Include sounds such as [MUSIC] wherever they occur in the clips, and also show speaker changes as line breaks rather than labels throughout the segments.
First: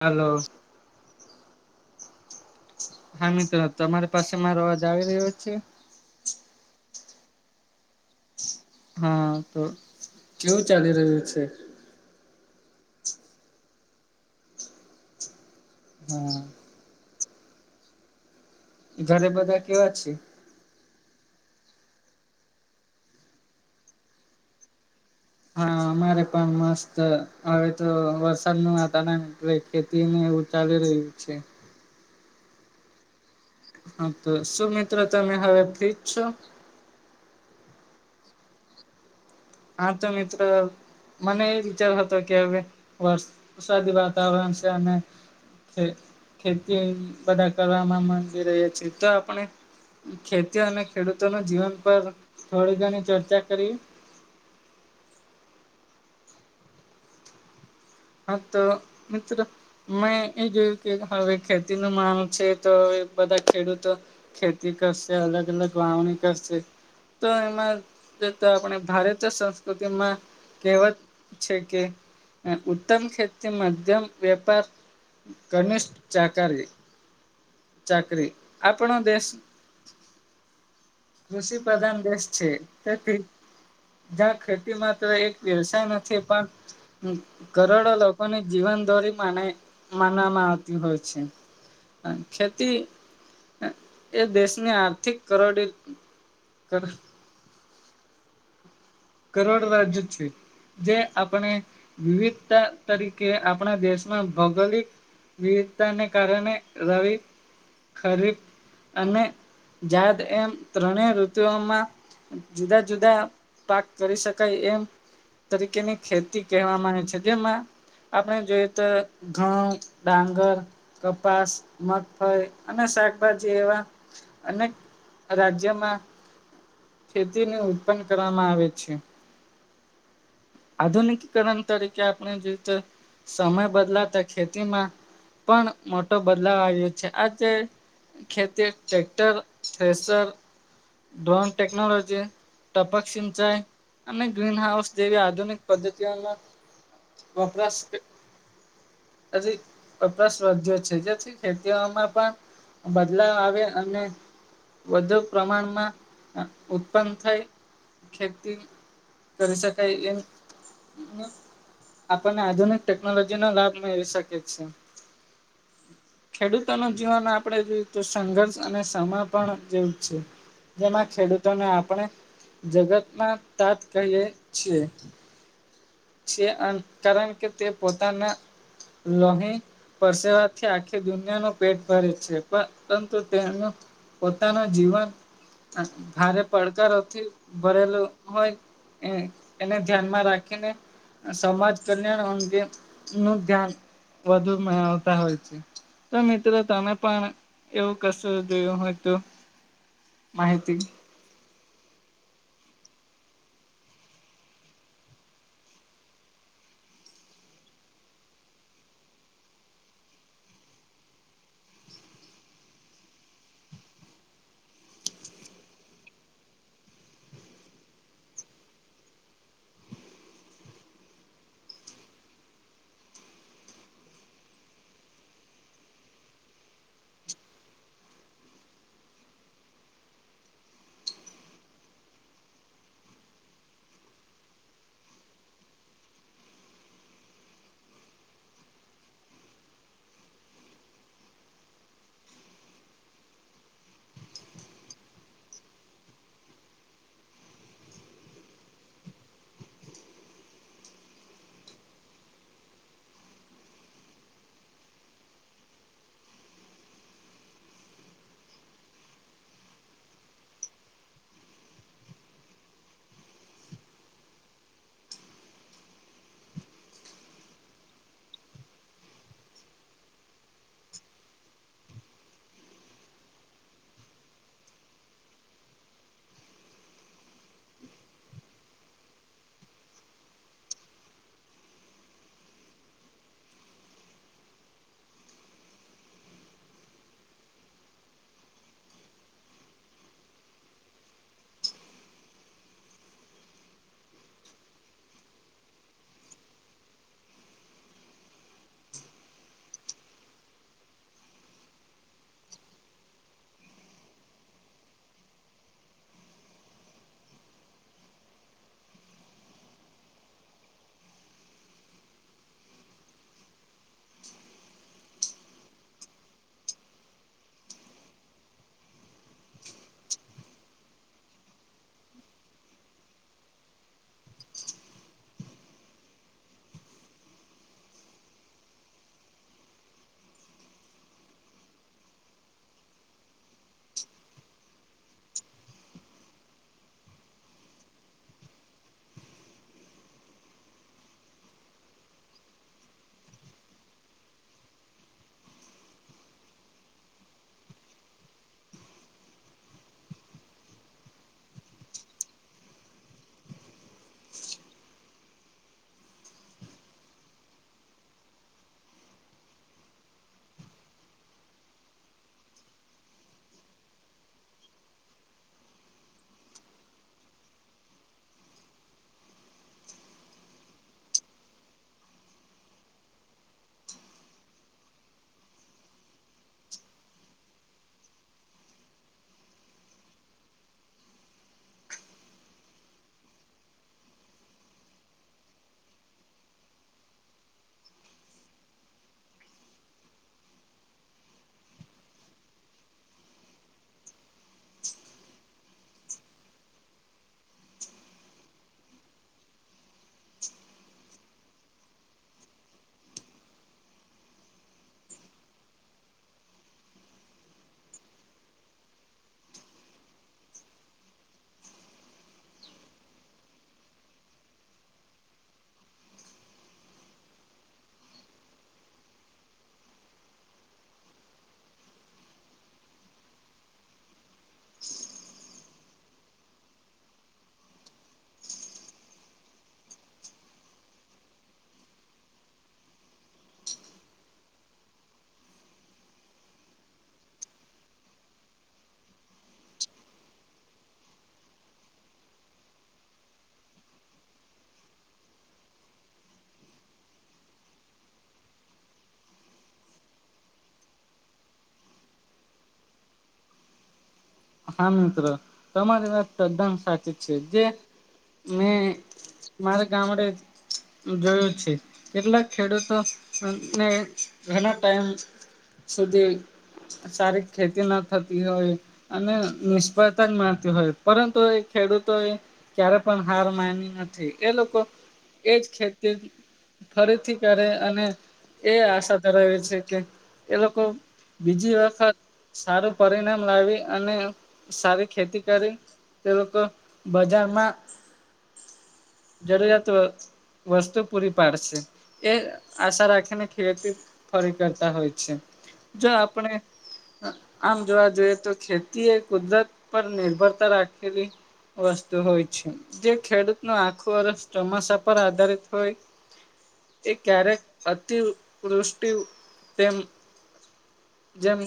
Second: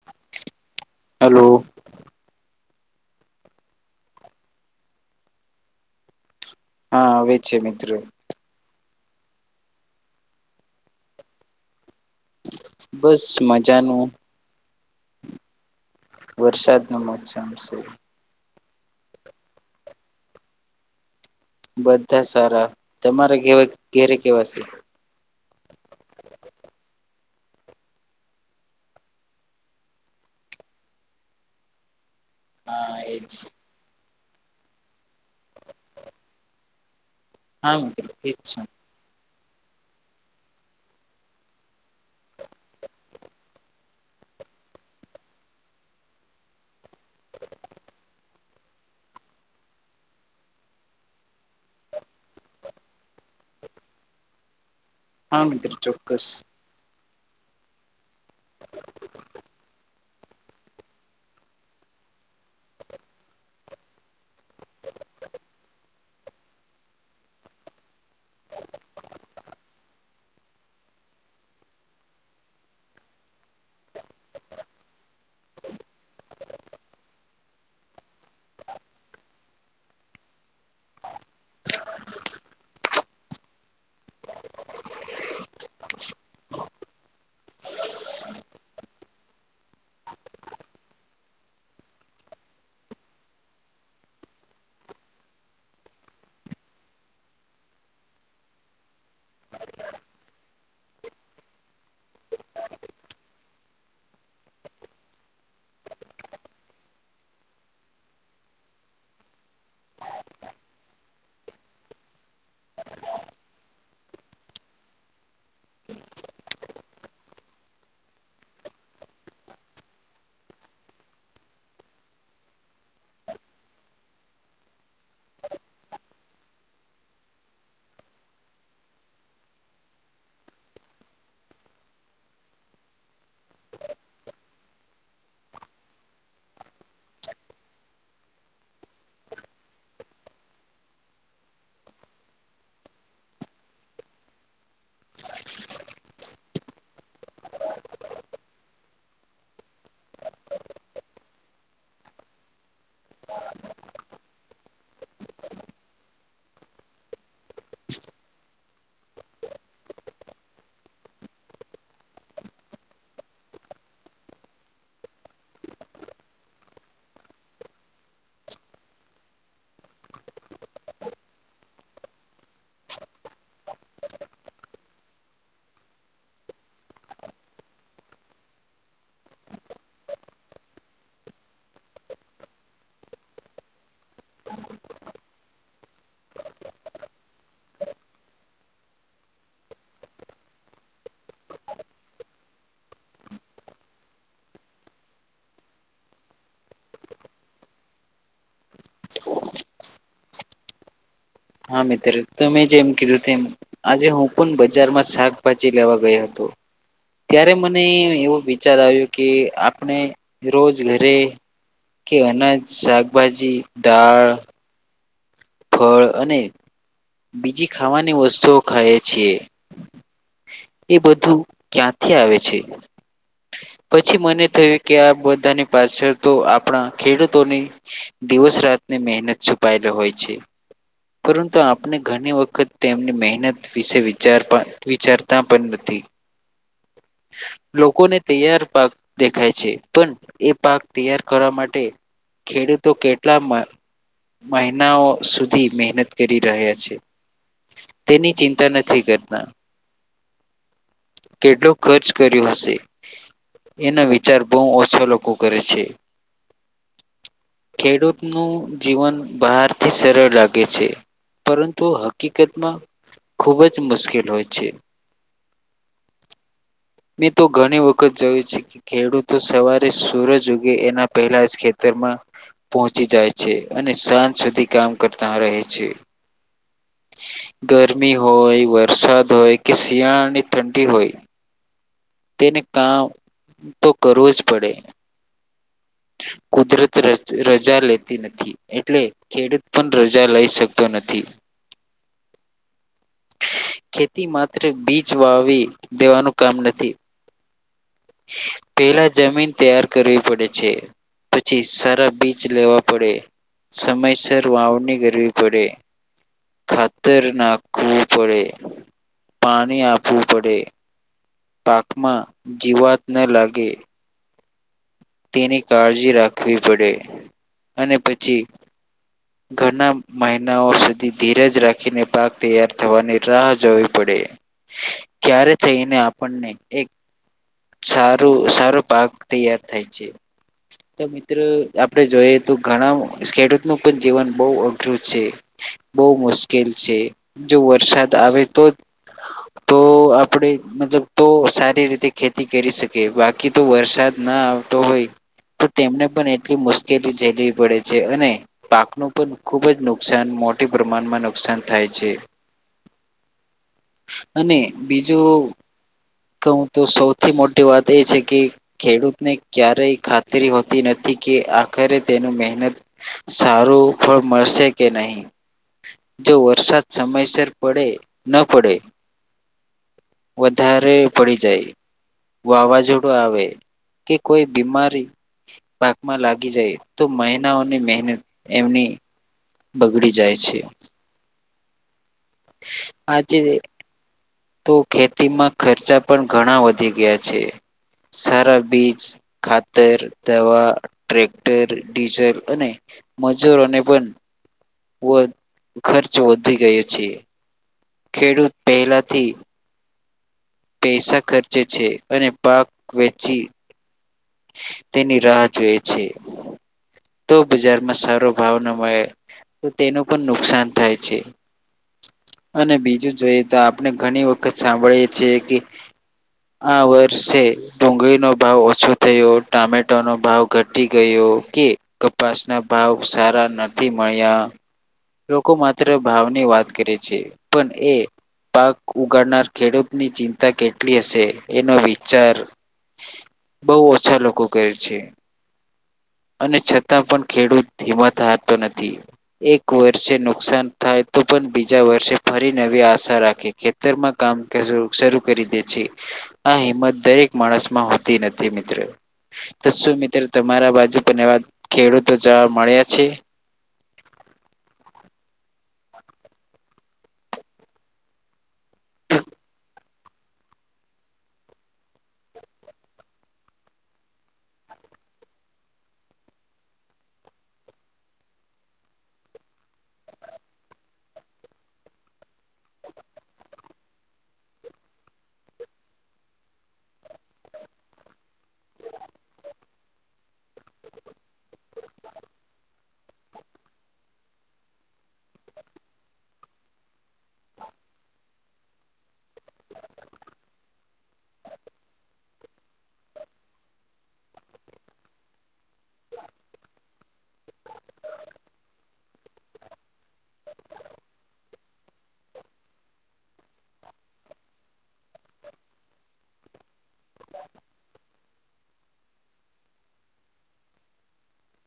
હાલો.
Hello
હા મિત્રો તમારી પાસે મારો અવાજ આવી રહ્યો છે?
હા આવે છે, મિત્રો
હા તો કેવું ચાલી રહ્યું છે?
બસ મજાનું
હા
વરસાદ નુ મોસમ છે.
ઘરે બધા કેવા છે?
બધા સારા તમારે ઘેરે કેવાશે?
હા અમારે પણ મસ્ત હવે તો વરસાદ નુ વાતારણ ખેતી ન એવું ચાલી રહ્યું છે.
હા એજ
હા તો શું મિત્રો તમે હવે ફ્રી જ છો
હા ઠીક છે.
હા તો મિત્ર. મને એ વિચાર હતો કે હવે વરસાદી વાતાવરણ છે, અને ખેતી બધા કરવામાં માંગી રહ્યા છીએ તો આપણે ખેતી અને ખેડૂતોના જીવન પર થોડી ઘણી ચર્ચા કરીએ
હા મિત્ર ચોક્કસ
હ તો મિત્ર મેં એ જોયું કે હવે ખેતીનો માલ છે તો બધા ખેડૂતો ખેતી કરતા. કરશે અલગ અલગ વાવણી કરશે. તો એમાં આપણે ભારતીય સંસ્કૃતિમાં કહેવત છે કે ઉત્તમ ખેતી, મધ્યમ વેપાર, ઘનિષ્ઠ જાકારી, ચાકરી આપણો દેશ કૃષિ પ્રધાન દેશ છે તેથી જ્યાં ખેતીમાંત્ર એક વ્યવસાય નથી પણ કરોડો લોકોની જીવન દોરી‌ માનાય માનવામાં આવતી હોય છે. ખેતીએ દેશની આર્થિક કરોડી કર કરોડ રાજ્ય જ છે. જે આપણે વિવિધતા તરીકે આપણા દેશમાં ભૌગોલિક વિવિધતાને કારણે રવિ, ખરીફ, અને જાદ એમ ત્રણે ઋતુઓમાં જુદા જુદા પાક કરી શકાય એમ તરીકેની ખેતી કહેવામાં આવે છે, જેમાં આપણે જોઈએ તો ઘઉ, ડાંગર, કપાસ, મગફળી અને શાકભાજી એવા અનેક રાજ્યોમાં ખેતીની ઉત્પન્ન કરવામાં આવે છે. આધુનિકીકરણ તરીકે આપણે જે રીતે સમય બદલાતા ખેતીમાં પણ મોટો બદલાવ આવ્યો છે આજે ખેતી ટ્રેક્ટર, થેસર, ડ્રોન ટેકનોલોજી, ટપક સિંચાઈ અને ગ્રીન હાઉસ જેવી આધુનિક પદ્ધતિઓમાં વપરાશ વપરાશ રાજ્યો છે, જેથી ખેતીઓમાં પણ બદલાવ આવે અને વધુ પ્રમાણમાં ઉત્પન્ન થાય ખેતી કરી શકાય એમ આપણને આધુનિક ટેકનોલોજીનો લાભ મેળવી શકે છે. ખેડૂતોનું જીવન આપણેે જોયએ તો સંઘર્ષ અને સમય પણ જેવું જ છે‌. જેમાં ખેડૂતોને આપણે જગતમાં તાત કહી છી છે કારણ કે તે પોતાના લોહી પરસેવાથી આખી દુનિયા ન પેટ ભરે છે પરંતુ તેનું પોતાનું જીવન ભારે પડકારોથી ભરેલું હોય હ એને ધ્યાનમાં રાખીને સમાજ કલ્યાણ અંગે નું ધ્યાન વધુ મેળવતા હોય છે તો મિત્રો તમે પણ એવું કશો હ એક તો માહિતી
હા મિત્ર તો મેં જેમ કીધું એમ આજે હું પણ બજારમાં શાકભાજી લેવા ગયો હતો હ ત્યારે મને એવો વિચાર આવ્યો કે આપણે રોજ ઘરે કે અનાજ શાકભાજી દાળ ફળ અને બીજી ખાવાની વસ્તુઓ ખાઈ છીએ એ બધું ક્યાંથી આવે છે પછી મને થયું કે આ બધાની પાછળ તો આપણા ખેડૂતોની દોસ રાતની મહેનત છુપાયેલી હોય છે પરંતુ આપણે ઘણી વખત તેમની મહેનત વિશે વિચાર વિચારતા પણ નથી
[INAUDIBLE]
લોકોને તૈયાર પાક દેખાય છે પણ એ પાક તૈયાર કરવા માટે ખેડૂતો કેટલા મહના ઘ સુધી મહેનત કરી રહ્યા છે. તેની ચિંતા નથી કરતા કેટલો ખર્ચ કર્યો હશે એનો વિચાર બહુ ઓછો લોકો કરે છે ખેડૂત નું જીવન બહારથી સરળ લાગે છે પરંતુ હકીકતમાં ખુબ જ મુશ્કેલ હોય છે મેં તો ઘણી વખત જોયું છે કે ખેડૂતો સવારે સુરજ ઉગે એના પહેલા જ ખેતી માં પહચી જાય છે અને સાંજ સુધી કામ કરતા રહે છે ગરમી હોય વરસાદ હોય કે શિયાળાની ઠંડી હોય
હ
તેને કામ તો કરવું જ પડે
હ
કુદરત રજા લેતી નથી એટલે ખેડૂત પણ રજા લઈ શકતો નથી [INAUDIBLE]
[INAUDIBLE]
ખેતી માત્ર બીજ વાવી દેવાનું કામ નથી પેલા જમીન તૈયાર કરવી પડે છે પછી સારા બીજ લેવા પડે સમયસર વાવણી કરરવી પડે ખાતર નાખવું પડે પાણી આપવું પડે પાકમાં જીવાત ન લાગે
[INAUDIBLE]
તેની કાળજી રાખવી પડે અને પછી ઘણા મહિનાઓ સુધી ધીરજ રાખીને પાક તૈયાર થવાની રાહ જોવી પડીે ક્યારે થઈને આપણને એક સારું સારો પાક તૈયાર થાય છે તો મિત્રો આપડે જોઈએ તો ઘણા ખેડૂતનું પણ જીવન બહુ અઘરું છે બહુ મુશ્કેલ છે જો વરસાદ આવે તો તો આપણે મતલબ તો સારી રીતે ખેતી કરી શકીએ બાકી તો વરસાદ ના આવે દુબઈ તો તેમને પણ એટલી મુશ્કેલી ઝેલવી પડે છે, અને પાકનું પણ ખુબ જ નુકસાન મોટી પ્રમાણમાં નુકસાન થાય છે.
[UNINTELLIGIBLE]
અને બીજું કવ તો સૌથી મોટી વાત એ છે કે ખેડૂતને ક્યારેય ખાતરી હોતી નથી કે આખરે તેનું મહેનત સારું ફળ મળ શે કે નહીં જો વરસાદ સમયસર પડે ન પડે વધારે પડી જાય વાવાઝોડું આવે કે કોઈ બીમારી પાાકમાં લાગી જાય તો મહિનાઓની મહેનત એમની બગડી જાય છે, આજે તો ખેતીમાં ખર્ચા પણ ઘણા વધી ગયા છે. સારા બીજ, ખાતર, દવા, ટ્રેક્ટર, ડીઝલ અને મજૂરોને પણ વધ ખર્ચ વધી ગયો છે. ખેડૂત પહેલાથી પૈસા ખર્ચે છે, અને પાક વેચી તેની રાહ જોએ છે તો બજારમાં સારો ભાવ ન હોય તો તેનું પણ નુકસાન થાય છે. અને બીજું જોઈએ તો આપણે ઘણી વખત સાંભળીએ છીએ કે આ વર્ષે ડુંગળીનો ભાવ ઓછો થયો ટામેટો નો ભાવ ઘટી ગયો કે કપાસ ના ભાવ સારા નથી અંઈયા લોકો માત્ર ભાવની વાત કરે છે, પણ એ પાક ઉગાડનાર ખેડૂતની ચિંતા કેટલી હશે એનો વિચાર
[INAUDIBLE]
બોવ ઓછા લોકો કરે છે.
[UNINTELLIGIBLE]
અને છતાં પણ ખેડૂત હિમાત હારતો નથી એક વર્ષે નુકસાન થાય તો પણ બીજા વર્ષે ફરી નવી આશા રાખે ખેતરમાં કામ [UNINTELLIGIBLE] શરૂ કરી દે છે. આ હિંમત દરેક માણસમાં હોતી નથી મિત્રો તો શું મિત્ર તમારા બાજુ પણ એવા ખેડૂતો જોવા મળ્યા છે?
હા મિત્રો તમારી વાત તદ્દન સાચી છે, જે મેં મારા ગામડે જોયું છે, કેટલાક ખેડૂતોને ઘણા ટાઈમ સુધી સારી ખેતી ના થતી હોય અને નિષ્ફળતા જ મળતી હોય પરંતુ એ ખેડૂતો એ ક્યારે પણ હાર માની ન થી એ લોકો એજ ખેતી ફરીથી કરે અને એ આશા ધરાવે છે કે એ લોકો બીજી વખત સારું પરિણામ લાવી અને સારી ખેતી કરી તે લોકો બજારમાં જરૂરિયાતો વસ્તુ પૂરી પાડશે એ આશા રાખીને ખેતી ફરી કરતા હોય છે. જો આપણે આમ જોવા જોઈએ તો ખેતી એ કુદરત પર નિર્ભરતા રાખેલી વસ્તુ હોય છે, જે ખેડૂત ન આખો વર્ષ ચોમાસા પર આધારિત હોય એ ક્યારેક અતિ વૃષ્ટિ તેમ જેમ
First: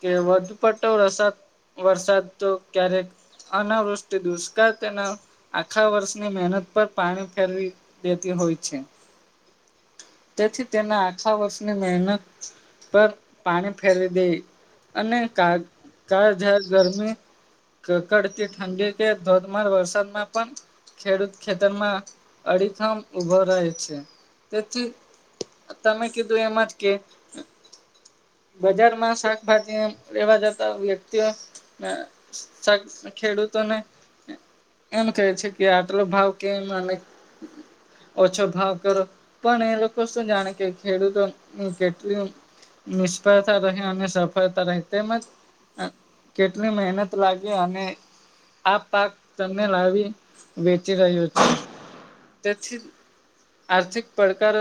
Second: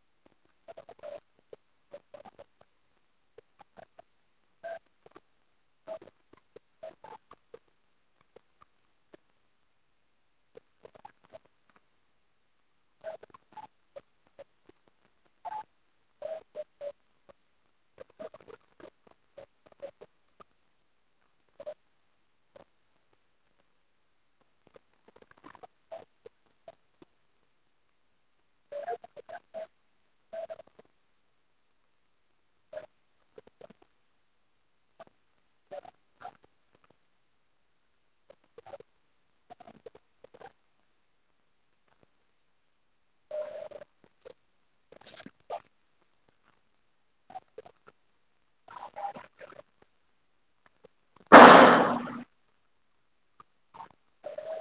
કે વધુ પડટો વ્રસાદ વરસાદ તો ક્યારેક અનાવૃષ્ટિ દુષ્કાળ તેના આખા વર્ષની મહેનત પર પાણી ફેરવી દેતી હોય છે તેથી તેને આખા વર્ષની મહેનત પર પાણી ફેરવી દઈ અને કાળ ઝાડ ગરમી કકડતી ઠંડી કે ધોધમાર વરસાદમાં પણ ખેડૂત ખેતરમાં અડીખામ ઉભો રહે છે તેથી તમે કીધું એમાં જ કે બજાર માં શાકભાજી લેવા જતા વ્યક્તિઓ અને ખેડૂતોને એમ કેહે છે કે આટલો ભાવ કેમ અને ઓછો ભાવ કરો પણ એ લોકો શું જાણે કે ખેડૂતો કેટલી નિષ્ફળતા રહે અને સફળતા રહે તેમજ કેટલી મહેનત લાગી અને આ પાક તમને લાવી વેચી રહ્યો છે તેથી આર્થિક પડકાર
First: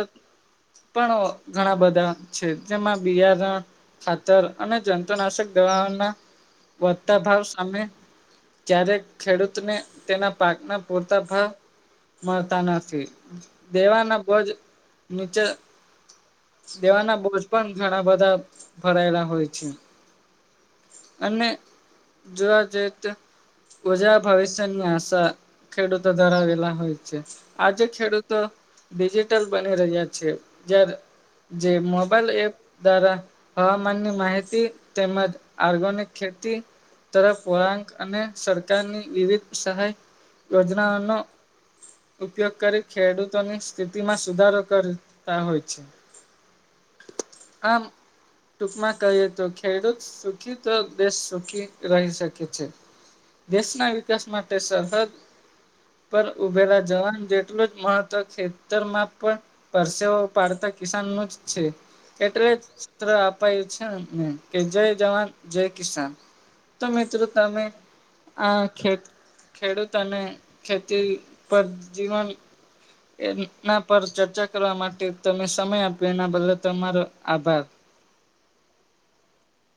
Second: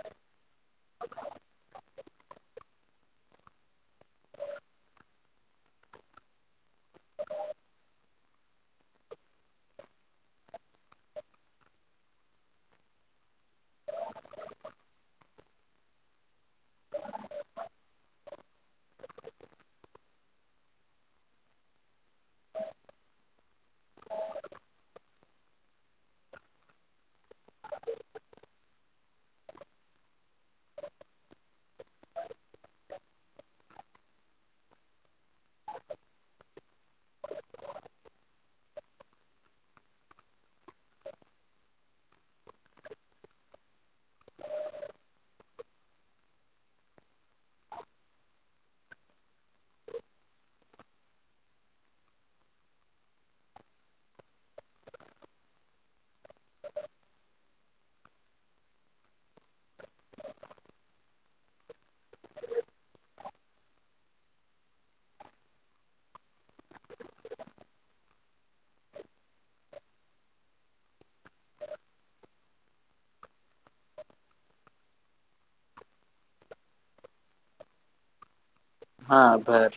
પણ ઘણા બધા છે જેમાં બિયારણ ખાતર અને જંતુનાશક દવા દુકાન ના વધતા ભાવ સામે જ્યારે ખેડૂતને તેના પાકના પૂરતા ભાવ મળતા નથી દેવાના ભોજ નીચે દેવાના બોજ પણ ઘણા બધા ભરાયેલા હોય છે અને જોવા જઈ તો ઉજા ભવિષ્યની આશા ખેડૂતો ધરાવેલા હોય છે, આજે ખેડૂતો ડિજિટલ બની રહ્યા છે જ્યારે [UNINTELLIGIBLE] જે મોબાઈલ એપ દ્વારા હવામાનની માહિતી તેમજ ઓર્ગનિક ખેતી ખેતી તરફ વળાંક અને સરકારની વિવિધ સહાય યોજનાઓનો ઉપયોગ કરી ખેડૂતોની સ્થિતિ માં સુધારો કરી કરતા હોય છે આમ ટૂકમાં કહીએ તો ખેડૂત સુખી તો દેશ સુખી રહી શકે છે દેશના વિકાસ માટે સરહદ પર ઉભેલા જવાન જેટલું જ મહત્વ ખેતરમાં પણ પરસેઓ પાડતા કિસાનનો જ છે એટલે જ સૂત્ર અપાયું છે એમને કે જય જવાન જય કિસાન તો મિત્રો તમે આ ખેત ખેડૂત અને ખેતી પર જીવન એના પર ચર્ચા કરવા માટે તમે સમય આપ્યો એના બદલે તમારો આભાર [INAUDIBLE]
હા આભાર